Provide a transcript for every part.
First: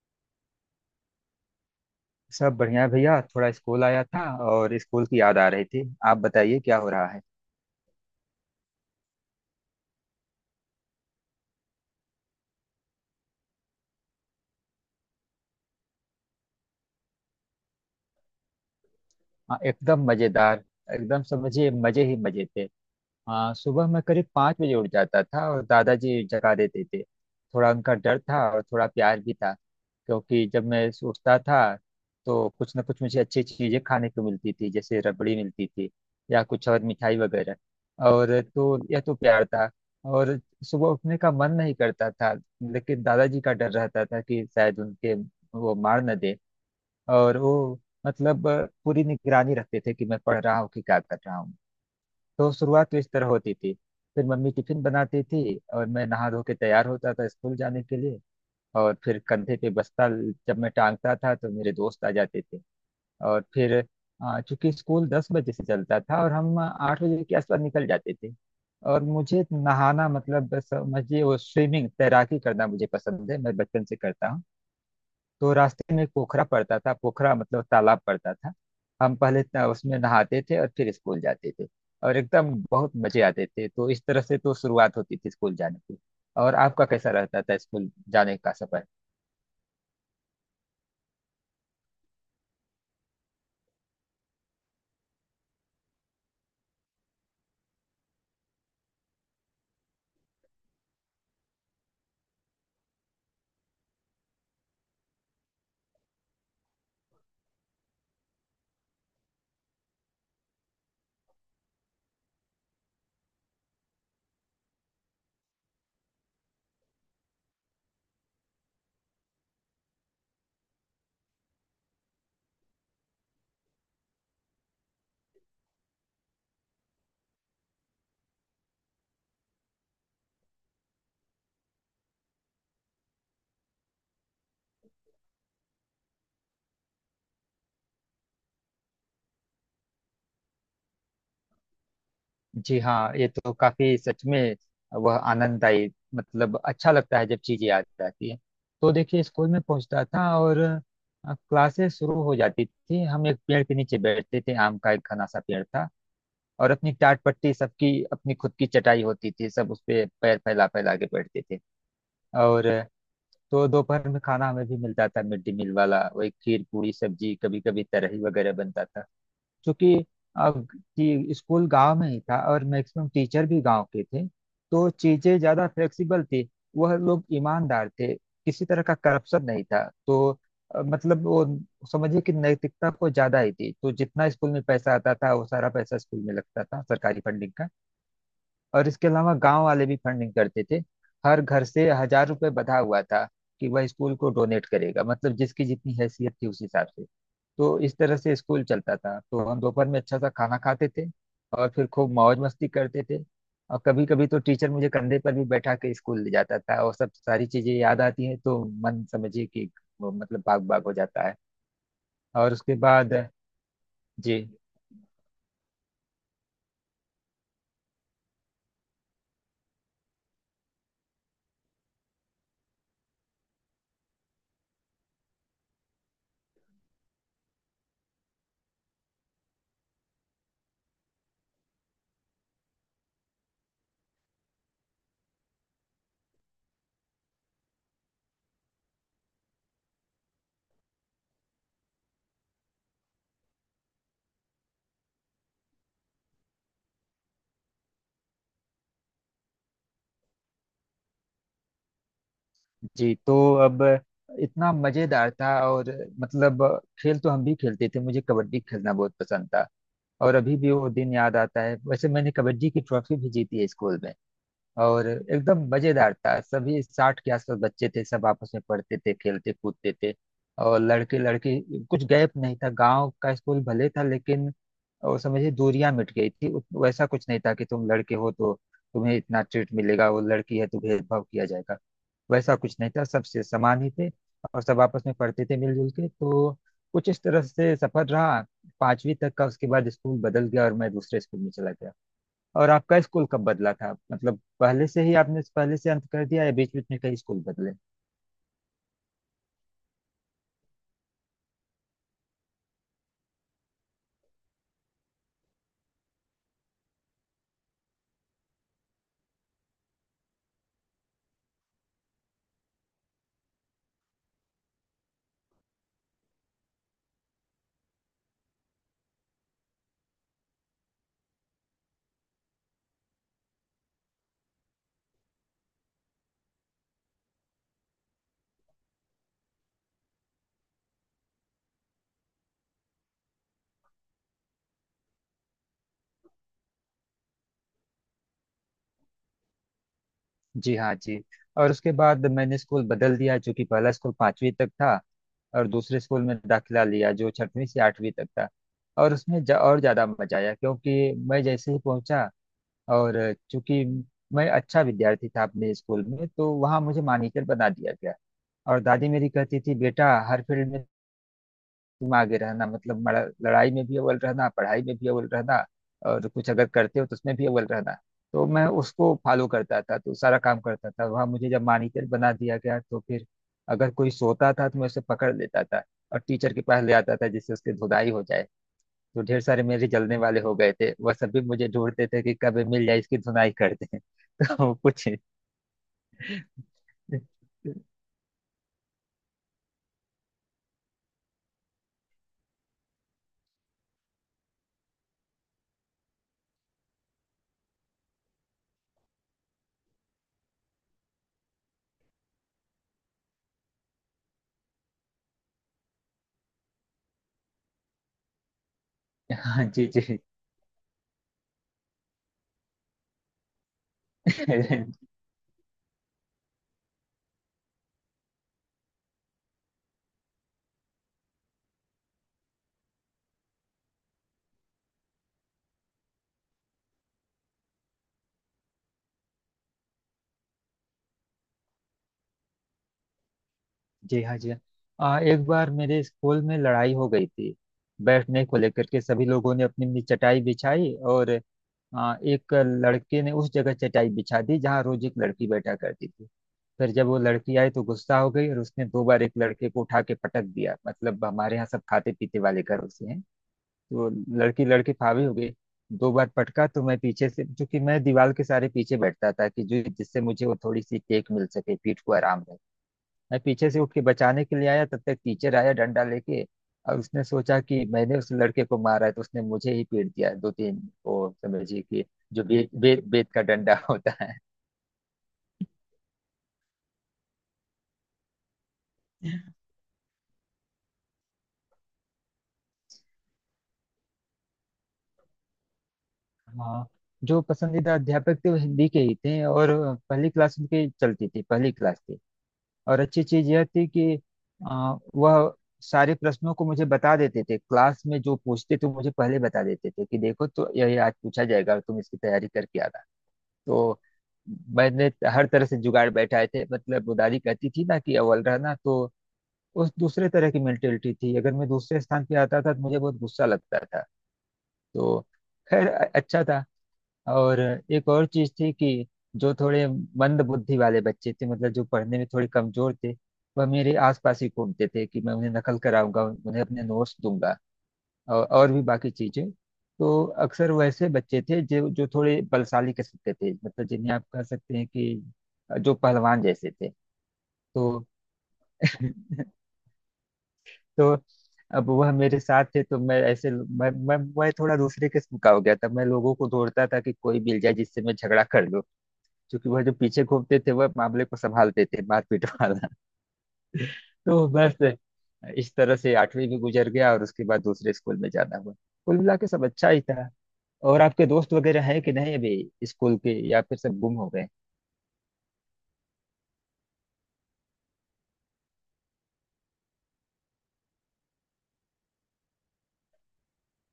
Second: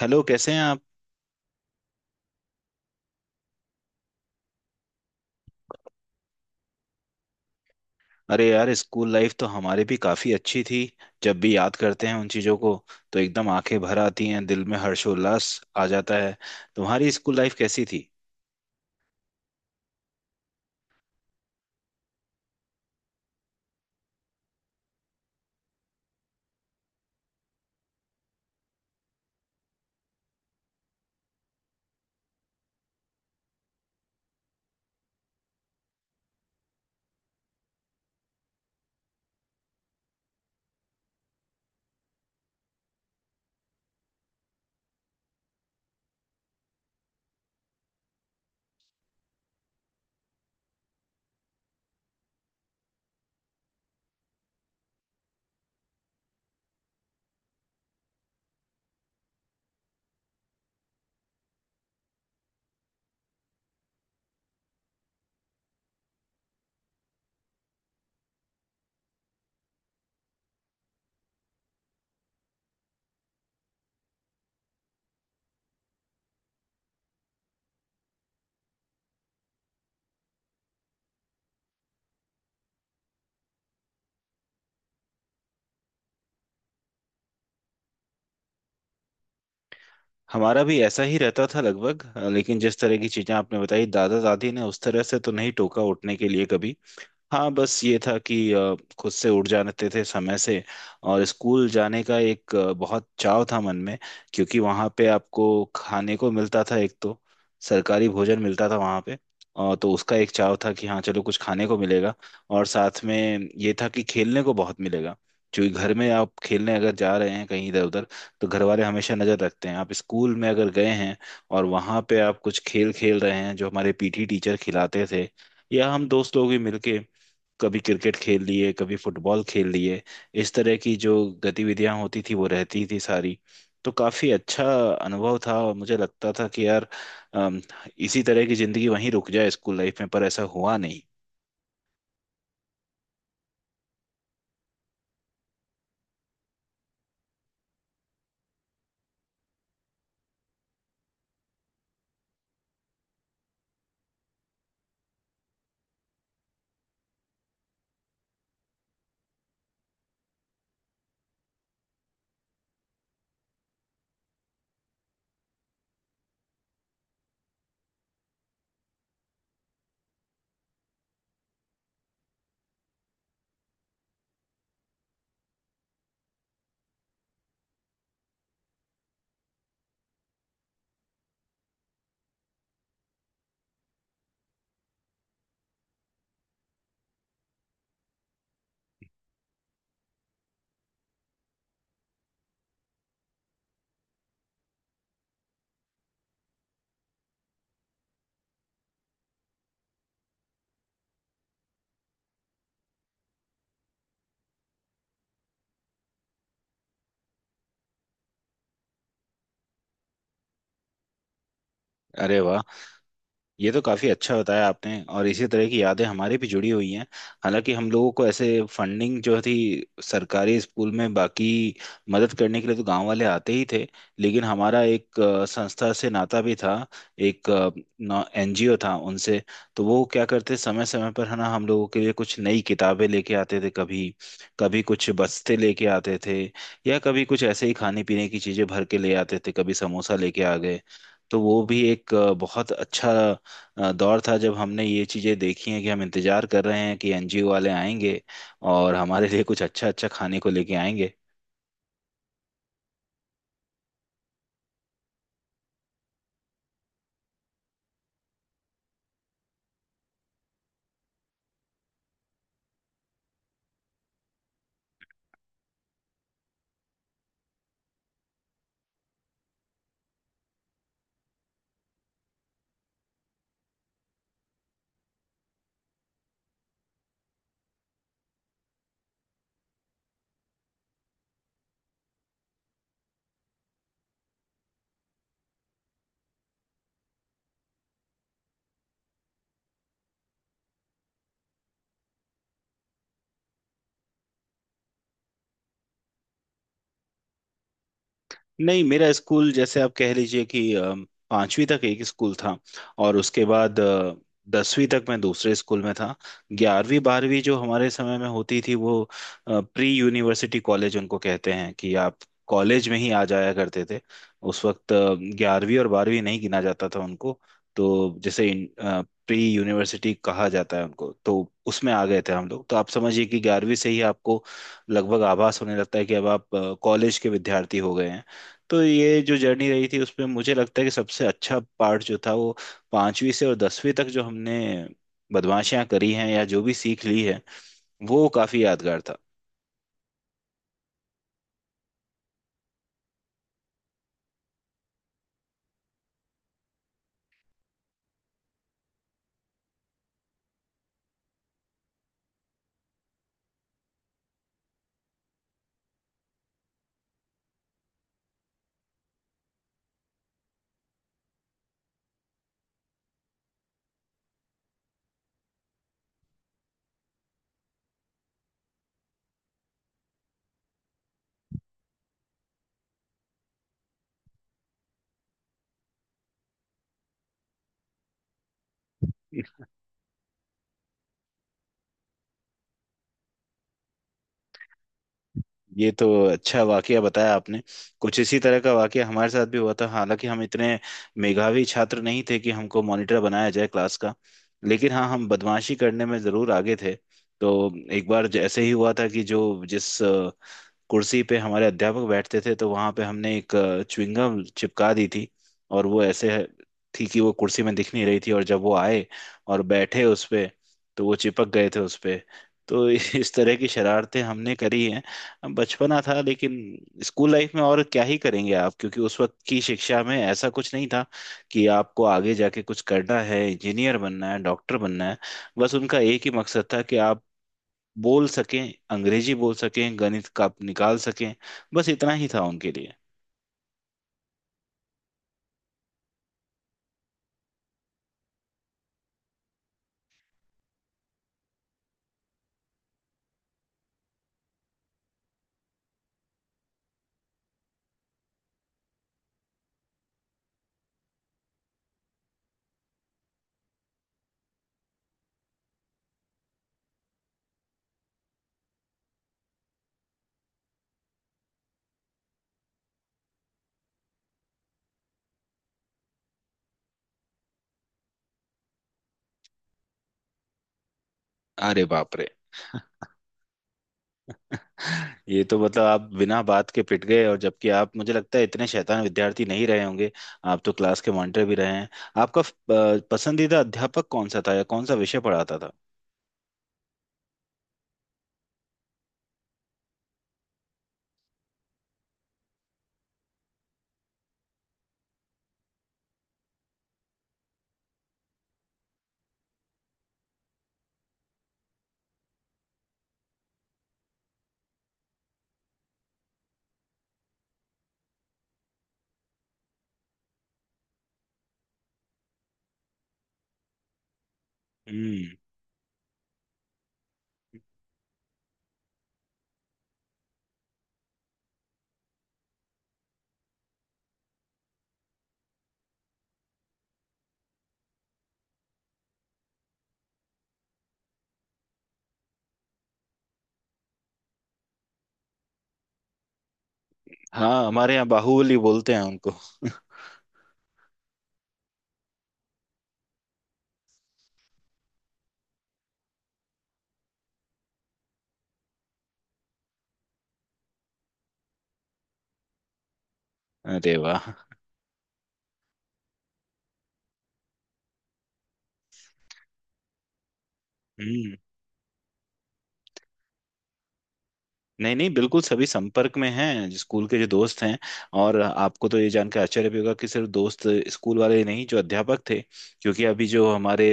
Hello कैसे हैं आप। सब बढ़िया है भैया। थोड़ा स्कूल आया था और स्कूल की याद आ रही थी। आप बताइए क्या हो रहा है। अरे यार स्कूल लाइफ तो हमारी भी काफी अच्छी थी। जब भी याद करते हैं उन चीजों को तो एकदम आंखें भर आती हैं, दिल में हर्षोल्लास आ जाता है। तुम्हारी स्कूल लाइफ कैसी थी। हाँ, एकदम मजेदार। एकदम समझिए मजे ही मजे थे। हाँ, सुबह मैं करीब 5 बजे उठ जाता था और दादाजी जगा देते थे, थोड़ा उनका डर था और थोड़ा प्यार भी था, क्योंकि जब मैं उठता था तो कुछ ना कुछ मुझे अच्छी चीजें खाने को मिलती थी, जैसे रबड़ी मिलती थी या कुछ और मिठाई वगैरह। और तो यह तो प्यार था। और सुबह उठने का मन नहीं करता था, लेकिन दादाजी का डर रहता था कि शायद उनके वो मार न दे। और वो, मतलब, पूरी निगरानी रखते थे कि मैं पढ़ रहा हूँ कि क्या कर रहा हूँ। तो शुरुआत तो इस तरह होती थी। फिर मम्मी टिफिन बनाती थी और मैं नहा धो के तैयार होता था स्कूल जाने के लिए। और फिर कंधे पे बस्ता जब मैं टांगता था तो मेरे दोस्त आ जाते थे। और फिर चूंकि स्कूल 10 बजे से चलता था और हम 8 बजे के आसपास निकल जाते थे, और मुझे नहाना, मतलब बस समझिए, वो स्विमिंग तैराकी करना मुझे पसंद है, मैं बचपन से करता हूँ। तो रास्ते में एक पोखरा पड़ता था, पोखरा मतलब तालाब पड़ता था। हम पहले उसमें नहाते थे और फिर स्कूल जाते थे। और एकदम बहुत मजे आते थे, तो इस तरह से तो शुरुआत होती थी स्कूल जाने की। और आपका कैसा रहता था स्कूल जाने का सफर? हमारा भी ऐसा ही रहता था लगभग। लेकिन जिस तरह की चीजें आपने बताई, दादा दादी ने उस तरह से तो नहीं टोका उठने के लिए कभी। हाँ, बस ये था कि खुद से उठ जाते थे समय से। और स्कूल जाने का एक बहुत चाव था मन में। क्योंकि वहाँ पे आपको खाने को मिलता था एक तो सरकारी भोजन मिलता था वहाँ पे। और तो उसका एक चाव था कि हाँ चलो कुछ खाने को मिलेगा। और साथ में ये था कि खेलने को बहुत मिलेगा। क्योंकि घर में आप खेलने अगर जा रहे हैं कहीं इधर उधर तो घर वाले हमेशा नज़र रखते हैं। आप स्कूल में अगर गए हैं और वहाँ पे आप कुछ खेल खेल रहे हैं जो हमारे पीटी टीचर खिलाते थे, या हम दोस्त लोग भी मिलके कभी क्रिकेट खेल लिए, कभी फुटबॉल खेल लिए, इस तरह की जो गतिविधियां होती थी वो रहती थी सारी। तो काफी अच्छा अनुभव था और मुझे लगता था कि यार अम, इसी तरह की जिंदगी वहीं रुक जाए स्कूल लाइफ में, पर ऐसा हुआ नहीं। जी हाँ, ये तो काफी सच में वह आनंददायी, मतलब अच्छा लगता है जब चीजें याद आती है। तो देखिए, स्कूल में पहुंचता था और क्लासेस शुरू हो जाती थी। हम एक पेड़ के नीचे बैठते थे, आम का एक घना सा पेड़ था। और अपनी टाट पट्टी, सबकी अपनी खुद की चटाई होती थी, सब उस पे पैर फैला फैला के बैठते थे। और तो दोपहर में खाना हमें भी मिलता था, मिड डे मील वाला वही खीर पूरी सब्जी, कभी कभी तरही वगैरह बनता था। क्योंकि अब कि स्कूल गांव में ही था और मैक्सिमम टीचर भी गांव के थे, तो चीजें ज्यादा फ्लेक्सिबल थी। वह लोग ईमानदार थे, किसी तरह का करप्शन नहीं था। तो मतलब वो समझिए कि नैतिकता को ज्यादा ही थी, तो जितना स्कूल में पैसा आता था वो सारा पैसा स्कूल में लगता था, सरकारी फंडिंग का। और इसके अलावा गांव वाले भी फंडिंग करते थे, हर घर से 1000 रुपए बंधा हुआ था कि वह स्कूल को डोनेट करेगा, मतलब जिसकी जितनी हैसियत थी उस हिसाब से। तो इस तरह से स्कूल चलता था। तो हम दोपहर में अच्छा सा खाना खाते थे और फिर खूब मौज मस्ती करते थे। और कभी कभी तो टीचर मुझे कंधे पर भी बैठा के स्कूल ले जाता था, और सब सारी चीजें याद आती हैं तो मन समझिए कि वो, मतलब, बाग बाग हो जाता है। अरे और वाह, उसके बाद ये तो काफी जी, अच्छा बताया आपने। और इसी तरह की यादें हमारी भी जुड़ी हुई हैं। हालांकि हम लोगों को ऐसे फंडिंग जो थी सरकारी स्कूल में, बाकी मदद करने के लिए तो गांव वाले आते ही थे, लेकिन हमारा एक संस्था से नाता भी था। एक एनजीओ था उनसे। तो वो क्या करते, समय समय पर है ना, हम लोगों के लिए कुछ नई किताबें लेके आते थे, कभी कभी कुछ बस्ते लेके आते थे, या कभी कुछ ऐसे ही खाने पीने की चीजें भर के ले आते थे, कभी समोसा लेके आ गए। तो वो भी एक बहुत अच्छा दौर था जब हमने ये चीज़ें देखी हैं कि हम इंतजार कर रहे हैं कि एनजीओ वाले आएंगे और हमारे लिए कुछ अच्छा अच्छा खाने को लेके आएंगे। जी। तो अब, इतना मजेदार था, और मतलब खेल तो हम भी खेलते थे, मुझे कबड्डी खेलना बहुत पसंद था और अभी भी वो दिन याद आता है। वैसे मैंने कबड्डी की ट्रॉफी भी जीती है स्कूल में। और एकदम मजेदार था, सभी 60 के आसपास बच्चे थे, सब आपस में पढ़ते थे खेलते कूदते थे। और लड़के लड़की कुछ गैप नहीं था, गांव का स्कूल भले था लेकिन, और समझिए दूरियां मिट गई थी। वैसा कुछ नहीं था कि तुम लड़के हो तो तुम्हें इतना ट्रीट मिलेगा, वो लड़की है तो भेदभाव किया जाएगा। वैसा कुछ नहीं था, सब से समान ही थे और सब आपस में पढ़ते थे मिलजुल के। तो कुछ इस तरह से सफर रहा पांचवी तक का। उसके बाद स्कूल बदल गया और मैं दूसरे स्कूल में चला गया। और आपका स्कूल कब बदला था? मतलब पहले से ही आपने पहले से अंत कर दिया, या बीच बीच में कई स्कूल बदले? नहीं, मेरा स्कूल जैसे आप कह लीजिए कि पांचवी तक एक स्कूल था और उसके बाद दसवीं तक मैं दूसरे स्कूल में था। ग्यारहवीं बारहवीं जो हमारे समय में होती थी वो प्री यूनिवर्सिटी कॉलेज उनको कहते हैं कि आप कॉलेज में ही आ जाया करते थे। उस वक्त ग्यारहवीं और बारहवीं नहीं गिना जाता था उनको। तो जैसे प्री यूनिवर्सिटी कहा जाता है उनको। तो उसमें आ गए थे हम लोग। तो आप समझिए कि ग्यारहवीं से ही आपको लगभग आभास होने लगता है कि अब आप कॉलेज के विद्यार्थी हो गए हैं। तो ये जो जर्नी रही थी उसमें मुझे लगता है कि सबसे अच्छा पार्ट जो था वो पांचवी से और दसवीं तक जो हमने बदमाशियां करी हैं या जो भी सीख ली है वो काफी यादगार था। जी हाँ, जी। और उसके बाद मैंने स्कूल बदल दिया, जो कि पहला स्कूल पांचवी तक था, और दूसरे स्कूल में दाखिला लिया जो छठवीं से आठवीं तक था। और उसमें और ज्यादा मजा आया, क्योंकि मैं जैसे ही पहुंचा, और चूंकि मैं अच्छा विद्यार्थी था अपने स्कूल में, तो वहाँ मुझे मॉनिटर बना दिया गया। और दादी मेरी कहती थी, बेटा हर फील्ड में तुम आगे रहना, मतलब लड़ाई में भी अव्वल रहना, पढ़ाई में भी अव्वल रहना, और कुछ अगर करते हो तो उसमें भी अव्वल रहना। तो मैं उसको फॉलो करता था, तो सारा काम करता था। वहाँ मुझे जब मॉनिटर बना दिया गया, तो फिर अगर कोई सोता था तो मैं उसे पकड़ लेता था और टीचर के पास ले आता था जिससे उसकी धुलाई हो जाए। जो ढेर सारे मेरे जलने वाले हो गए थे, वह सभी मुझे ढूंढते थे कि कब ये मिल जाए, इसकी धुनाई कर दें। तो कुछ, ये तो अच्छा वाकया बताया आपने। कुछ इसी तरह का वाकया हमारे साथ भी हुआ था। हालांकि हम इतने मेधावी छात्र नहीं थे कि हमको मॉनिटर बनाया जाए क्लास का, लेकिन हाँ, हम बदमाशी करने में जरूर आगे थे। तो एक बार जैसे ही हुआ था कि जो जिस कुर्सी पे हमारे अध्यापक बैठते थे, तो वहां पे हमने एक च्युइंगम चिपका दी थी। और वो ऐसे थी कि वो कुर्सी में दिख नहीं रही थी। और जब वो आए और हाँ जी, बैठे जी। उस पे तो वो चिपक गए थे उस पे। तो इस तरह की शरारतें हमने करी हैं। अब बचपना था, लेकिन स्कूल लाइफ में और क्या ही करेंगे आप। क्योंकि उस वक्त की शिक्षा में ऐसा कुछ नहीं था कि आपको आगे जाके कुछ करना है, इंजीनियर बनना है, डॉक्टर बनना है। बस उनका एक ही मकसद था कि आप बोल सकें, अंग्रेजी बोल सकें, गणित का निकाल सकें। बस इतना ही था उनके लिए। जी हाँ, जी हाँ। एक बार मेरे स्कूल में लड़ाई हो गई थी बैठने को लेकर के। सभी लोगों ने अपनी अपनी चटाई बिछाई, और एक लड़के ने उस जगह चटाई बिछा दी जहाँ रोज एक लड़की बैठा करती थी। फिर जब वो लड़की आई तो गुस्सा हो गई, और उसने दो बार एक लड़के को उठा के पटक दिया। मतलब हमारे यहाँ सब खाते पीते वाले घरों से हैं। वो लड़की, लड़की फावी हो गई, दो बार पटका। तो मैं पीछे से, जो कि मैं दीवार के सारे पीछे बैठता था कि जो जिससे मुझे वो थोड़ी सी टेक मिल सके, पीठ को आराम रहे, मैं पीछे से उठ के बचाने के लिए आया। तब तक टीचर आया डंडा लेके, और उसने सोचा कि मैंने उस लड़के को मारा है, तो उसने मुझे ही पीट दिया, दो तीन, वो समझिए अरे कि बाप रे। जो बेत, बेत बेत का डंडा होता है। ये तो मतलब आप बिना बात के पिट गए। और जबकि आप, मुझे लगता है, इतने शैतान विद्यार्थी नहीं रहे होंगे। आप तो क्लास के मॉनिटर भी रहे हैं। आपका पसंदीदा अध्यापक कौन सा था या कौन सा विषय पढ़ाता था। हाँ, जो पसंदीदा अध्यापक थे वो हिंदी के ही थे, और पहली क्लास उनकी चलती थी, पहली क्लास थी। और अच्छी चीज यह थी कि वह सारे प्रश्नों को मुझे बता देते थे क्लास में। जो पूछते थे मुझे पहले बता देते थे, कि देखो तो यही आज पूछा जाएगा और तुम इसकी तैयारी करके आना। तो मैंने हर तरह से जुगाड़ बैठाए थे, मतलब वो दादी कहती थी ना कि अव्वल रहना, तो उस दूसरे तरह की मेंटेलिटी थी, अगर मैं दूसरे स्थान पे आता था तो मुझे बहुत गुस्सा लगता था। तो हम्म। खैर अच्छा था। और एक और चीज थी कि जो थोड़े मंद बुद्धि वाले बच्चे थे, मतलब जो पढ़ने में थोड़े कमजोर थे, वह मेरे आसपास ही घूमते थे कि मैं उन्हें नकल कराऊंगा, उन्हें अपने नोट्स दूंगा, और भी बाकी चीजें। तो अक्सर वैसे बच्चे थे जो जो थोड़े बलशाली किस्म के थे, मतलब जिन्हें आप कह सकते हैं कि जो पहलवान जैसे थे। हाँ, हमारे यहाँ तो बाहुबली बोलते हैं उनको। तो अब वह मेरे साथ थे, तो मैं ऐसे, मैं थोड़ा दूसरे किस्म का हो गया था। मैं लोगों को दौड़ता था कि कोई मिल जाए जिससे मैं झगड़ा कर लूं, क्योंकि वह जो पीछे घूमते थे वह मामले को संभालते थे, मारपीट वाला। अरे वाह। तो बस इस तरह से आठवीं भी गुजर गया और उसके बाद दूसरे स्कूल में जाना हुआ। कुल मिला के सब अच्छा ही था। और आपके हम्म। दोस्त वगैरह हैं कि नहीं अभी स्कूल के, या फिर सब गुम हो गए? नहीं नहीं, बिल्कुल सभी संपर्क में हैं जो स्कूल के जो दोस्त हैं। और आपको तो ये जानकर आश्चर्य भी होगा कि सिर्फ दोस्त स्कूल वाले ही नहीं, जो अध्यापक थे, क्योंकि अभी जो हमारे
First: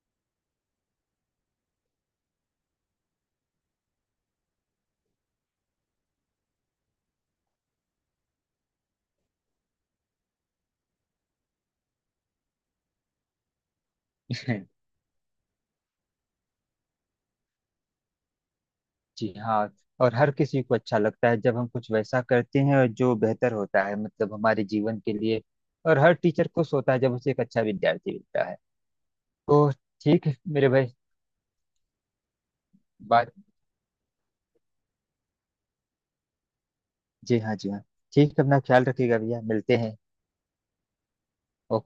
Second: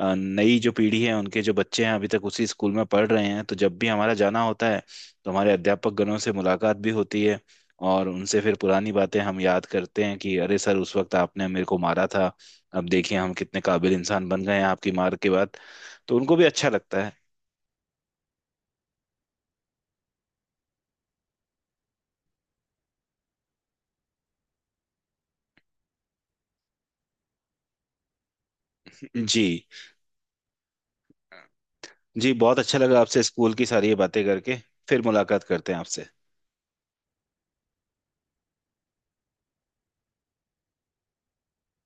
नई जो पीढ़ी है उनके जो बच्चे हैं अभी तक उसी स्कूल में पढ़ रहे हैं, तो जब भी हमारा जाना होता है तो हमारे अध्यापक गणों से मुलाकात भी होती है। और उनसे फिर पुरानी बातें हम याद करते हैं कि अरे सर, उस वक्त आपने मेरे को मारा था, अब देखिए हम कितने काबिल इंसान बन गए हैं आपकी मार के बाद। तो उनको भी अच्छा लगता है। जी हाँ। और हर किसी को अच्छा लगता है जब हम कुछ वैसा करते हैं और जो बेहतर होता है, मतलब हमारे जीवन के लिए। और हर टीचर खुश होता है जब उसे एक अच्छा विद्यार्थी मिलता है। जी। तो ठीक है मेरे भाई। जी, बहुत अच्छा लगा आपसे बात। स्कूल की सारी ये बातें करके। फिर मुलाकात करते हैं आपसे। जी हाँ, जी हाँ। ठीक है, अपना ख्याल रखिएगा भैया, मिलते हैं। ओके।